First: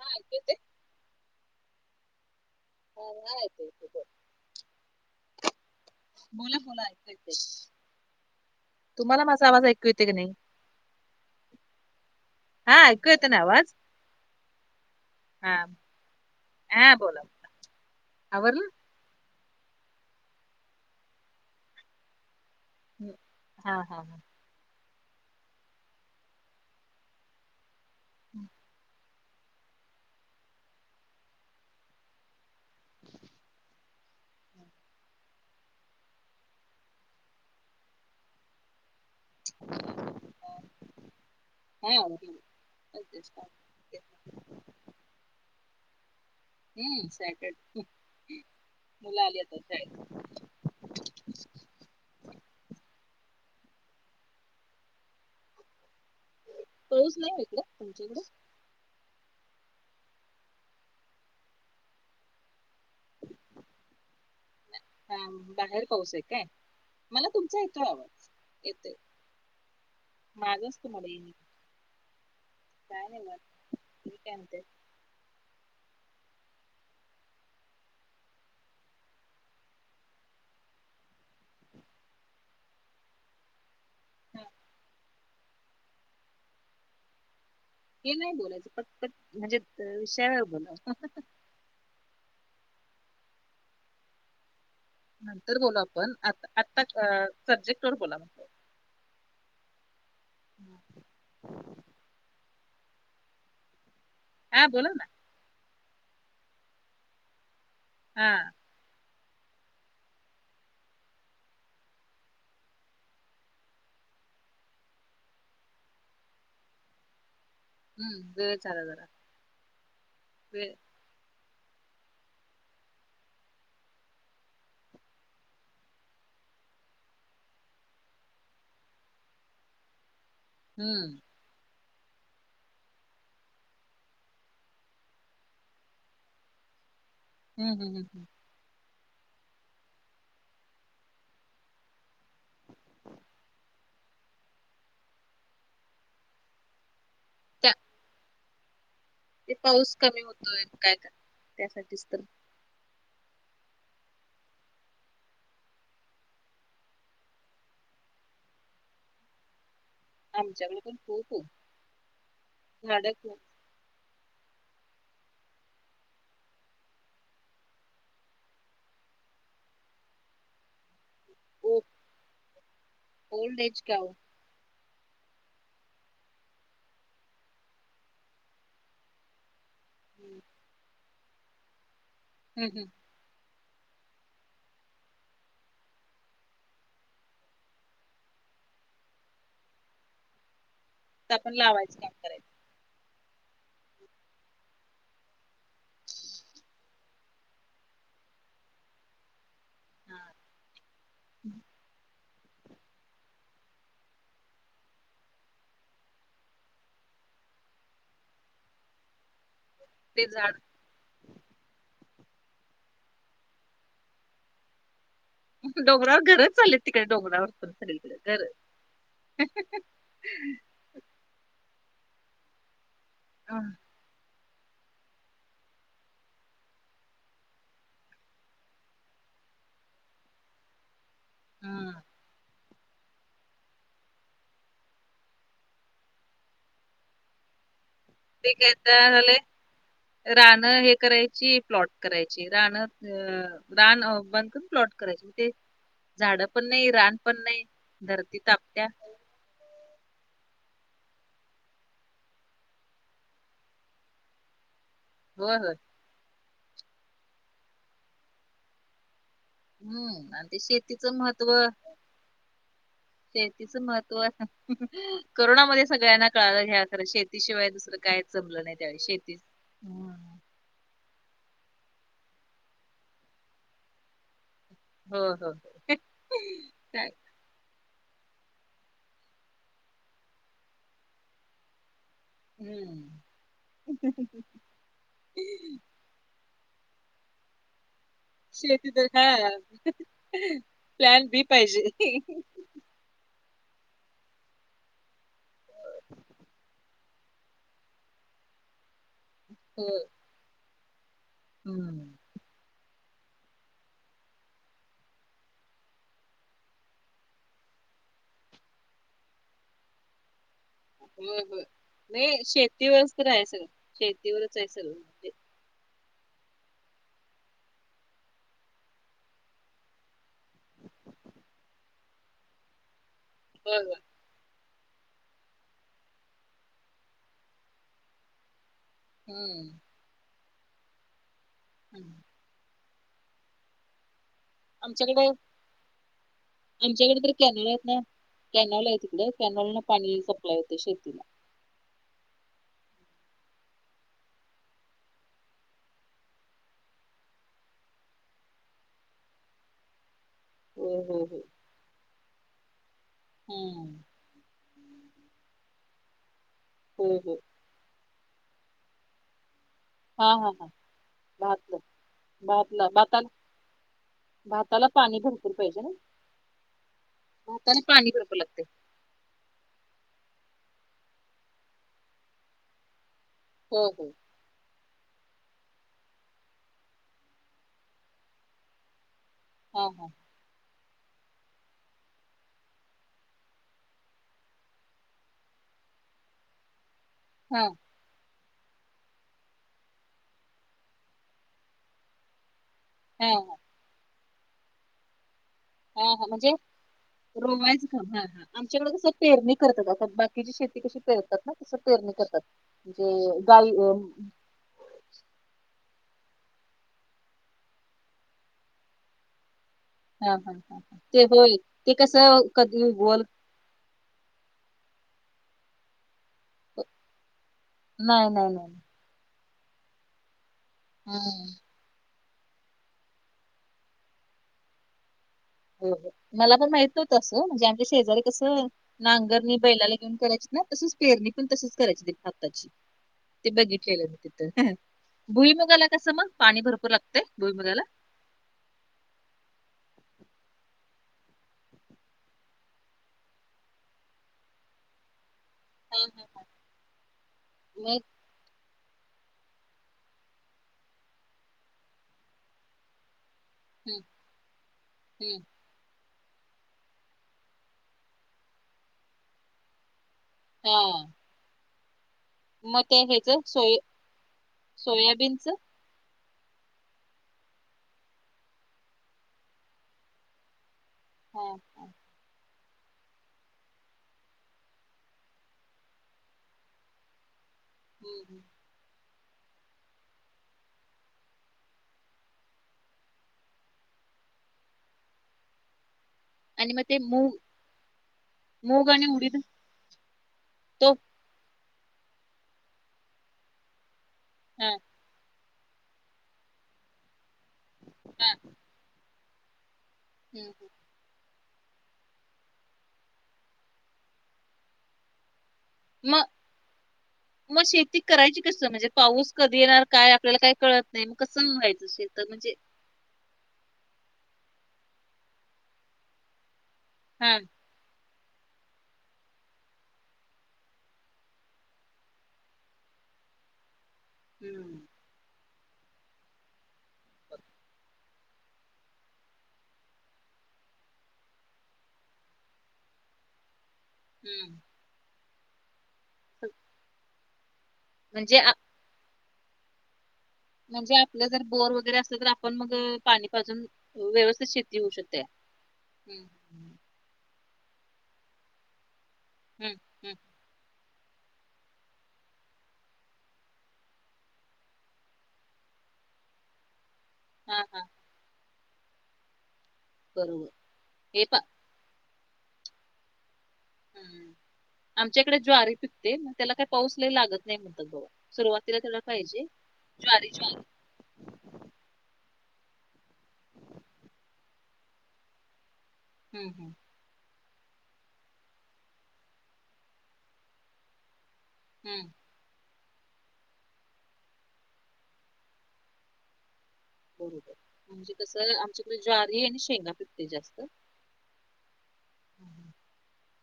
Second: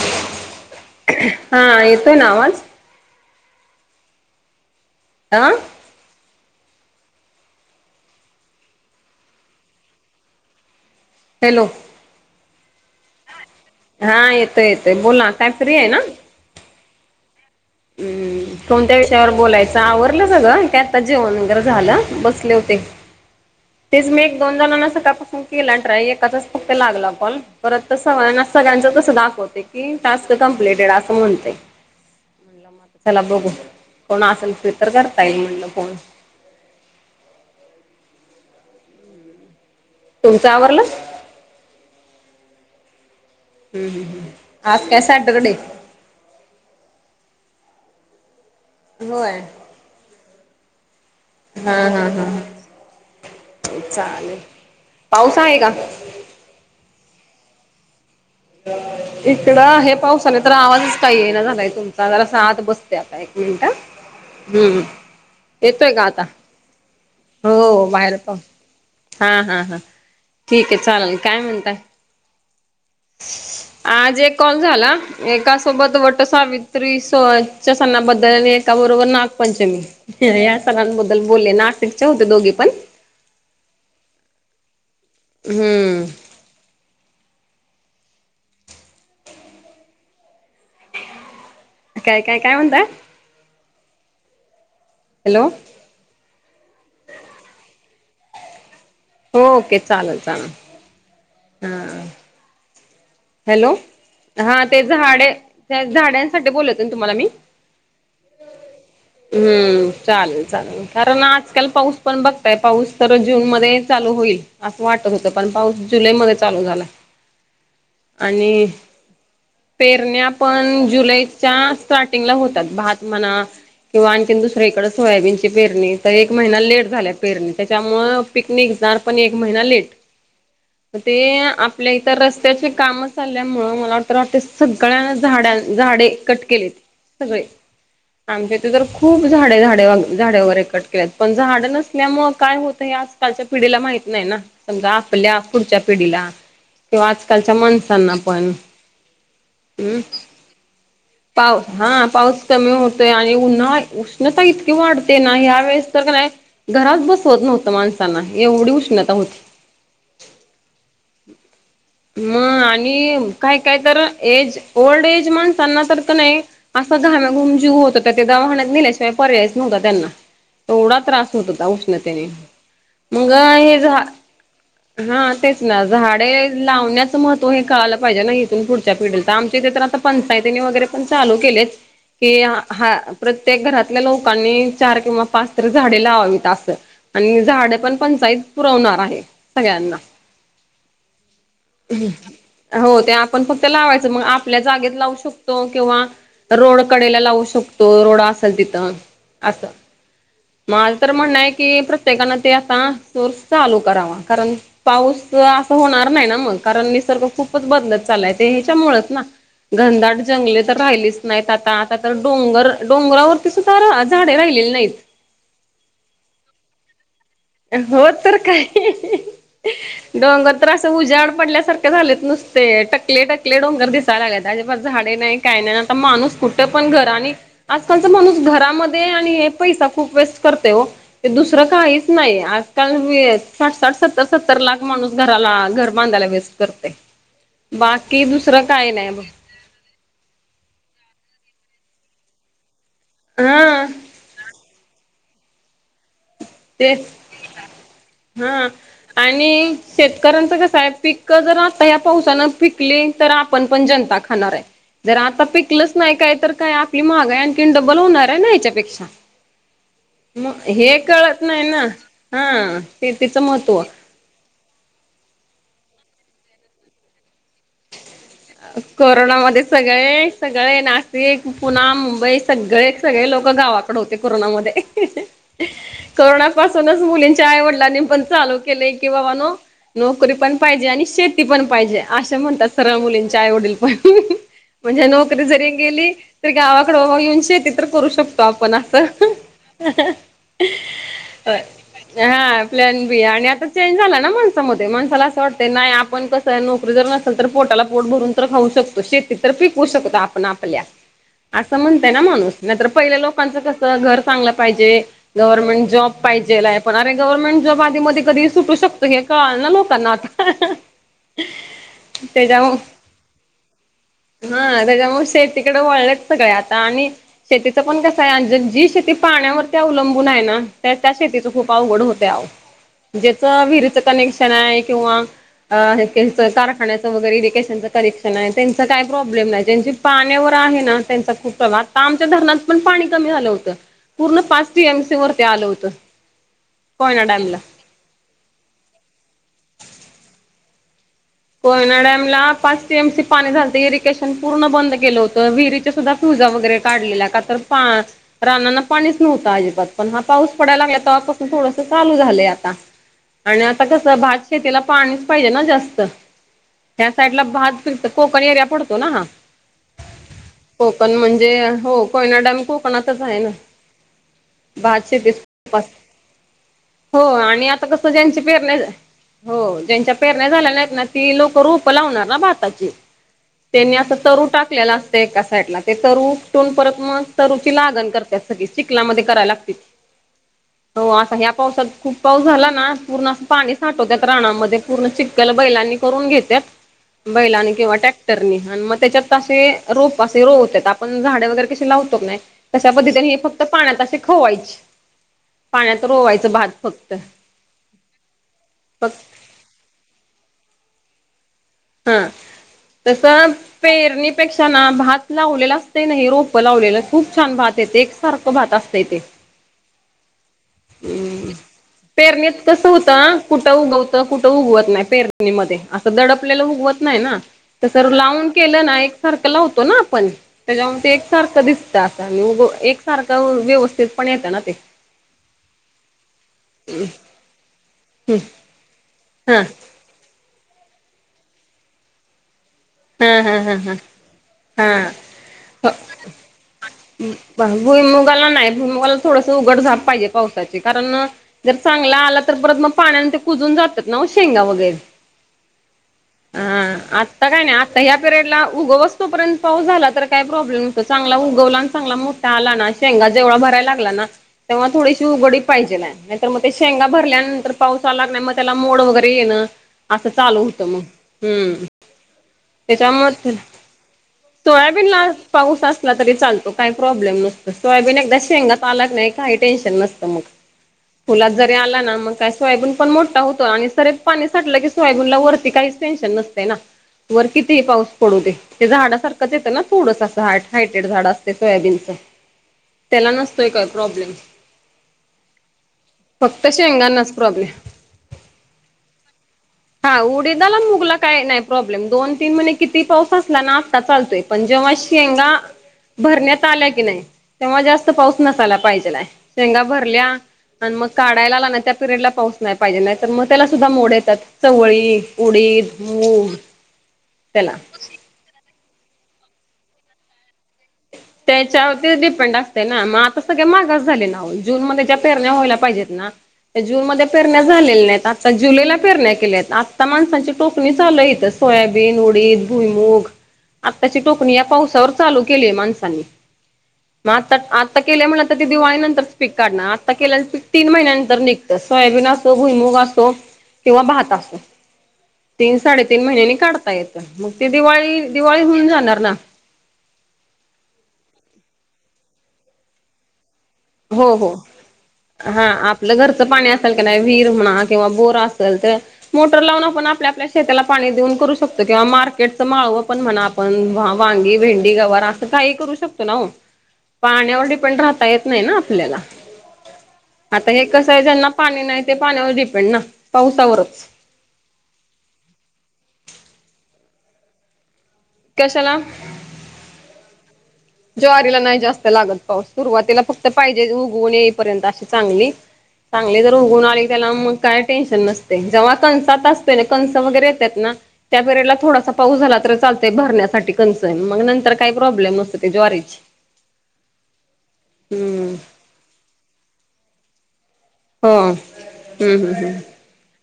हा ऐकू येतंय? हा येतोय ना आवाज? हो ना [unintelligible] आं बोला बोला ऐकू येतय. तुम्हाला माझा आवाज ऐकू येतो की नाही? हॅलो हा ऐकू येते ना आवाज? हा येतोय येतोय, बोला काय हा फ्री आहे ना? हा बोला. हम्म आवरलं? कोणत्या विष त्याच्यावर बोलायचं आवरल सगळ काय आता जेवण वगैरे झालं बसले होते. हां हां तेच हां. मी एक दोन जणना सकाळपासून केला ट्राय एकाचाच फक्त लागला कॉल परत तर सगळ्यांना सगळ्यांचं तसं दाखवतय की टास्क कम्प्लिटेड असं म्हणतय. मग चला बघू कोण असेल त तर करता येईल म्हणलं फोन. [unintelligible] तुमचं आवरल? [unintelligible] हम् हम आज काय सॅटरडे हु... सॅटरडे मुलं होय आली आता शाळेतनं. हा. हा. हा. चालेल, पाऊस आहे का? पाऊस नाही ये इकडं, तुमच्या इकडं. इकडं आहे, पावसानं तर आवाजच काही येना झालायं तुमचा जरासं आत बस ते आता एक मिनिटं हं.. हा बाहेर येतोय का पाऊस आहे आता.? काय? मला हो तुमचा येतोय बाहेर आवाज. पाऊस येतोय. हा. हा. हा. ठीक माझाच आहे, तुम्हाला चालल येईना. काय म्हणताय.? काय निवांत. तुम्ही आज काय एक कॉल म्हणताय? झाला. एका सोबत वट सावित्रीच्या सणाबद्दल आणि एका बरोबर नागपंचमी, या सणांबद्दल बोलले नाशिकच्या होत्या दोघीपण. हा... हूं हे नाही बोलायचं पटपट म्हणजे विषया वेळ बोला. काय, काय, काय म्हणताय? हॅलो नंतर बोलू आपण आ आत्ता सब्जेक्ट वर बोला म. हो ओके चालल, चालल. हां. हॅलो हा ते बोला ना झाडे त्या झाडांसाठी बोलले होते ना तुम्हांला मी. हा हूं.. चालेल, चालेल. कारण आजकाल पाऊस पण बघताय, पाऊस तर जून मध्ये चालू होईल. असं वाटत होतं पण पाऊस जुलै मध्ये चालू झालाय. हम्म वेळ आणि झाला जरा पेरण्या वेळ पण जुलै घ्या स्टार्टिंगला होतात भात म्हणा, किंवा आणखीन दुसरीकडं सोयाबीनची पेरणी तर एक महिना लेट झाल्या पेरणी त्याच्यामुळं पीक निघणार पण एक महिना लेट हम्म ते आपल्या इथं रस्त्याची कामं चालल्यामुळं मला तर वाटतंय सगळ्यांना झाडां झाडे कट केलेत सगळे. हम्, हम, हम, हम... आमच्या इथे तर खूप झाडे, झाडे -झाडे वगैरे कट केल्यात पण झाड नसल्यामुळं काय होतय हे आजकालच्या पिढीला माहित नाही ना, समजा आपल्या पुढच्या पिढीला किंवा आजकाल च्या त्या माणसांना पण. ते पाऊस हम्म कमी होतोय काय का पाऊस हा त्यासाठीच तर, पाऊस कमी होतंय आणि उन्हाळ उष्णता इतकी वाढते ना ह्या वेळेस तर का नाही, घरात बसवत नव्हतं माणसांना, एवढी उष्णता होती. आमच्याकडं पण खूप. मग झाडं आणि खूप काय- काय तर एज, ओल्ड एज माणसांना तर का नाही असा घामाघुम जीव होत होता ते दवाखान्यात नेल्याशिवाय पर्यायच नव्हता त्यांना, एवढा त्रास होत होता ओ उष्णतेने मंग ओल्ड हे एज झा गाव हा तेच ना झाडे लावण्याचं महत्व हे कळालं पाहिजे ना, इथून पुढच्या पिढीला तर आम इथे तर आता हम्म पंचायतीनी वगैरे पण चालू केलेत की हम्म हम्म. हा प्रत्येक घरातल्या लोकांनी चार किंवा पाच तरी झाडे लावावीत असं. आणि झाडं पण पंचाईत पुरवणार आहे सगळ्यांना. फक्त आपण लावायचं काम करायचं. हो ते आपण फक्त लावायचं मग आपल्या जागेत लावू शकतो किंवा रोड कडेला लावू शकतो, रोड असेल तिथं. असं हा माझ तर म्हणणं आहे की प्रत्येकान ते आता सोर्स चालू करावा कारण पाऊस असं होणार नाही ना कारण निसर्ग खूपच बदलत चाललाय, ते ह्याच्यामुळेच ना घनदाट ते झाड जंगली तर राहिलीच नाहीत आता, आता तर डोंगर डोंगरावरती सुद्धा झाडे राहिलेली नाहीत. डोंगरावर घरचं चाललेत तिकडे डोंगरावर. पण हो सगळीकडे तर घर काय डोंगर तर असा ते उजाड पडल्यासारखे झालेत नुसते, टकले ह टकले डोंगर दिस सालागल्यात आणि परत झाडे नाही काही नाही नाही आता माणूस कुठं पण घर आणि आजकालचा माणूस घरामध्ये आणि हे पैसा खूप वेस्ट करते हो ते दुसरं ह काहीच नाही आजकाल साठ साठ सत्तर सत्तर लाख माणूस घराला घर बांधायला वेस्ट करतंय. बाकी दुसरं काय नाही बघ. रानं हे करायची प्लॉट करायची रानं अ हा रान बंद करून प्लॉट करायचे तेच झाड पण नाही तेच रान पण नाही धरती हा तापत्या आणि शेतकऱ्यांचं कसं आहे पीकं जर आता ह्या पावसानं पिकली तर आपण पण जनता खा खाणार आहे. जर आता होय होय पिकलच नाही काय तर काय आपली महागाई आणखीन डबल होणार आहे ना याच्यापेक्षा हम्म आणि ते मग हे शेतीचं कळत महत्व नाही ना हा महत्त्व. शेतीचं महत्व करोनामध्ये सगळ्यांना कळा घ्या खरं शेतीशिवाय दुसरं कायच जमलं नाही त्यावेळी शेतीच कोरोनामध्ये सगळे सगळे नाशिक, पूणा, मुंबई सगळे सगळे लोकं गावाकडे होते कोरोनामध्ये. हो हो करोना पासूनच काय मुलींची च्या आई-वडिलांनी पण चालू केलंय की बाबांनो नोकरी पण पाहिजे आणि शेती पण पाहिजे असे म्हणतात सरळ हम्म मुलींच्या आई-वडील पण म्हणजे नोकरी जरी गेली तरी गावाकडे बाबा येऊन शेती तर करू शक तो आपण शेती अस तर हा प्लॅन बी पाहिजे हां. प्लॅन बी, आणि आता चेंज झाला ना माणसामध्ये मणसाला असं वाटतंय, नाही आपण कसं नोकरी जर नस ल तर पोटाला पोट भरून तर खाऊ शकतो शेतीत तर पिकवू हो शकतो आपण आपल्या. असं हम्म म्हणतय ना माणूस नाहीतर पहिल्या लोकांचं कसं घर चांगलं पाहिजे गव्हर्नमेंट जॉब पाहिजेल आहे. पण अरे गव्हर्नमेंट जॉब आधी मध्ये कधीही सुटू शकतो हे कळालं ना लोकांना आता. [inaudible] होय! होय! नाही त्याच्यामुळे शेतीवरच तर आहे सगळं शेतीवरच आहे सगळं. तिकडे वाळलेच सगळे आता आणि शेतीचं पण कसं आहे जी शेती पाण्यावरती अवलंबून आहे ना त्या त्या शेतीच खूप आवघड होते आहो. ज्याच होय विहारीच होय कनेक्शन आहे किंवा कारखान्या वगैरे इरिकेशनच कनेक्शन आहे त्यांचा काही प्रॉब्लेम नाही ज हम्म त्यांची पाण्यावर आहे ना त्यांचा खूप आता हम्म. आमच्या धरणात पण पाणी कमी झालं होत पूर्ण टीएमसी आमच्याकडे वरती आलं होतं आमच्याकडे कोयना तर डॅमला. कॅनॉल आहेत ना कॅनॉल आहे तिकडे कॅनॉल न पाणी सप्लाय होते शेतीला. कोयना डॅम ला पाच टी. एम. सी. पाणी झालत इरिगेशन पूर्ण बंद केलं होतं विहिरीत च्या सुद्धा फ्युजा वगैरे काढलेल्या का तर पा रानाना पाणीच नव्हतं अजिबात. पण हा पाऊस पडायला होय लागला तेव्हा होय होय. पासून थोडसं चालू झालंय आता आणि आता हम्म कसं भात शेतीला पाणीच पाहिजे ना जास्त त्या होय साइड होय ला भात फिरत कोकण एरिया पडतो ना हा. हा हा हा कोकण म्हणजे भातलं हो कोयना डॅम भातला कोकणातच भाताला आहे ना. भाताला भात पाणी शेती भरपूर पाहिजे ना. हो आणि भाताला आता कसं पाणी भरपूर ज्यांची लागते पेरण्या हो ज्यांच्या पेरण्या झाल्या नाहीत ना ती लोकं रोपं लावणार ना भाताची. होय त्यांनी होय अस तरू टाकलेला असत. एका साईडला, ते तरु उपटून परत मग तरुची लागण करत्यात सगळी चिखलामध्ये करायला साप हा हा [unintelligible] हो असा ह्या पावसात खूप पाऊस झाला ना पूर्ण असं पाणी साठवत्यात राणामध्ये पूर्ण चिखलं बैलांनी करून घेत्यात हा बैलांनी किंवा ट्रॅक्टर ने तर मग त्याच्यात असे रोप असे रोवत्यात. आपण झाडे वगैरे कशी लावतो की नाही तशा पद्धतीने हा हे हा फक्त पाण्यात असे खोवायची. हा हा म्हणजे रोवायच आमच्याकडे कसं फक्त पेरणी करतात, बाकीची शेती कशी पेरतात ना तस पेरणी हा करतात म्हणजे गाय छान भात लावलेला असत नाही रोप लावलेलं खूप छान भात येते एक सारखं भात असतं ते. [inaudible] हा हा ह ते होय ते कसं पेरणीत क कसं बोल होतं कुठं उगवत कुठं उगवत नाही पेरणीमध्ये असं दडपलेलं उगवत नाही ना. तर नाही लावून नाही नाही केलं ना एक सारखं लावतो ना आपण त्याच्यामुळ ते एक हम्म सारखं दिसत. एक सारखं व्यवस्थित पण येतं ना ते. हो मला पण माहित नव्हत असं म्हणजे आमच्या शेजारी ह कसं नांगरणी हा बैलाला करायची ना तसच पेरणी पण तसेच करायची हाताची हा ते हा हा बघितलेलं मी तिथं, हा भुईमुगाला हा कसं मग पाणी भरपूर लागतंय भुईमगाला भुईमुगाला नाही, भुईमुगाला थोडस उघडझाप पाहिजे पावसा कारण जर चांगला आला तर परत मग पाण्यान ते कुजून जातात ना शेंगा वगैरे हा हा हा आता काय नाही आ मग पिरियडला उगवसतो पर्यंत पाऊस झाला तर काय प्रॉब्लेम नसतो चांगला उगवला आणि चांगला मोठा आला ना शेंगा जेवढ्या भरायला हम्म लागला ना तेव्हा थोडीशीड हम्म उघडीक पाहिजेल हाय, नाहीतर मग ते शेंगा भरल्यानंतर पाऊस आला की नाही मग त्याला मोड वगैरे येण असं चालू होतं मग हा हम्म. मग ते ह्याच त्याच्यामध्ये सोय सोयाबीन ला सोयाबीनच पाऊस अस ला तरी चालतो काही प्रॉब्लेम नसतो सोयबीन एकदा शेंगातेन आला की ना काही टेन्शन नसतं मग. हा फुलात हा जरी आला ना मग काय सोयाबीन पण मोठा होतो आणि सरीत पाणी साठलं की सोयाबीनला वरती काहीच टेन्शन नसते ना. वर किती ही पाऊस हम्म हम्म. पडू दे. ते झाडा सारखंच येतं ना थोडंस अस हायटेड झाडं असते सोयाबीनचं. त्याला नसतोय काय प्रॉब्लेम. फक्त आणि मग ते शेंगानाच मूग प्रॉब्लेम, मूग आणि उडीद हा उडीदाला तो मुग काय नाही प्रॉब्लेम दोन तीन महिने कितीही पाऊस असला ना आता चालतोय पण हा जेव्हा शेंगा भरण्यात आल्या की नाही तेव्हा जास्त पाऊस हा. नसायला पाहिजेला शेंगा भरल्या हम्म हम्म. आणि मग काढायला आला नाही त्या पिरियडला पाऊस नाही पाहिजे नाही तर मग त्याला सुद्धा मोड येतात चवळी, उडीद मग हो. मग शेती करायची कस म्हणजे पाऊस कधी येणार काय आपल्याला काय कळत नाही मग कस व्हायच त्याच्यावरती शेत म्हणजे डिपेंड मग असते आता मागास झाले ना ओ, जूनमध्ये ज्या पेरण्या व्हायला पाहिजेत ना जूनमध्ये हा पेरण्या झालेले नाहीत, आता जुलैला पेरण्या केल्या आहेत आता माणसांची टोकणी चालु आहे इथं सोयाबीन, उडीद भुईमूग. आत्ताची टोकणी या हम्म पावसावर चालू केली माणसांनी म आता-आत. आता केल्या म्हन त ते दिवाळीनंतरच पीकं काढणार आता केलंलं पीक तीन महिन्यानंतर निघतं सोयाबीन असो, भुईमुग असो तो किंवा भात हम्म असो, तीन साडेतीन महिन्यानी काढता येतं. मग ते म्हणजे आ दिवाळी-दिवाळी हूंन जाणार ना? म्हणजे आपलं जर बोर वगैरे असलं, तर आपण मग पाणी पाजून हो व्यवस्थित हो शेती होऊ शकते. हा आपलं हम्म घरचं पाणी हम्म असलं का नाही वीहीर म्हणा, किंवा बोर असल त मोटर लावून आपण हम्म. आपल्या आपल्या शेताला पाणी देऊन करू शकतो, किंवा मार्केट च माळव पण म्हणा आपण वांगी, भेंडी, गवार असं काही करू शकतो ना ओ. हा पाण्यावर हा डिपेंड राहता येत नाही ना आपल्याला, बरोबर आता हे कस आहे ज्यांना पाणी नाही ते पाण्यावर डिपेंड ना, पावसावरच. हूं आमच्याईकडे ज्वारीे पिकते, म त्याला काही पाऊस लयी लागत नाही म्हणतात बाबा. सुरुवातीला कशाला तेवढा पाहिजे ज्वारी ज्वारी. ज्वारीला नाही जास्त लागत पाऊस, सुरुवातीला फक्त पाहिजे उगवून येईपर्यंत अशी चांगली. चांगली हम्म जर हम्म उगवून आली त्याला मग. काय टेन्शन नसतय, जव्हा कणसात असतेय ना कणस वगैरे येतात ना त्या पिरेड ला हम्म थोडासा पाऊस झाला तर चालतंय भरण्यासाठी कनसं, मग नंतर काई प्रॉब्लेम नस ते ज्वारीची. बरोबर म्हणजे कस, हम्म आमच्याकडे ज्वारी आणि शेंगा पिकतेय जास्त. हो हूं हूं हूं हम्म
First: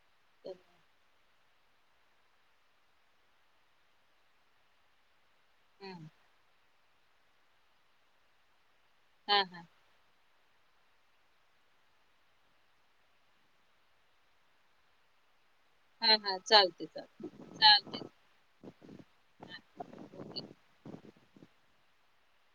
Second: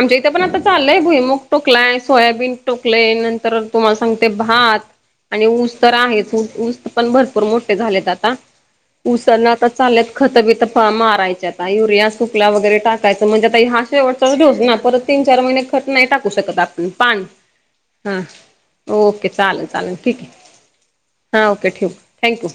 आमच्या इथे पण तर- आता चाललंय भुईमग टोकलाय सोयाबीन टोकलय, नंतर तुम्हांला सांगते भात आणि ऊस तर हम्म. आहेच ऊ-ऊस पण भरपूर मोठे झालेत आता हा ऊसांना हा आता चालल्यात खतबीतं पा मारयचे आता युरिया तुकला वगैरे टाकायचं, म्हणजे आता हे शेवटचाचं डोस ना परत तीन चार महिने खतं नाही हा टाकू हा शकत चालते आपण पान चालते चालते हां ओके चालल, चालल ठीक ओके हे हां ओके ठेव, थँक्यू.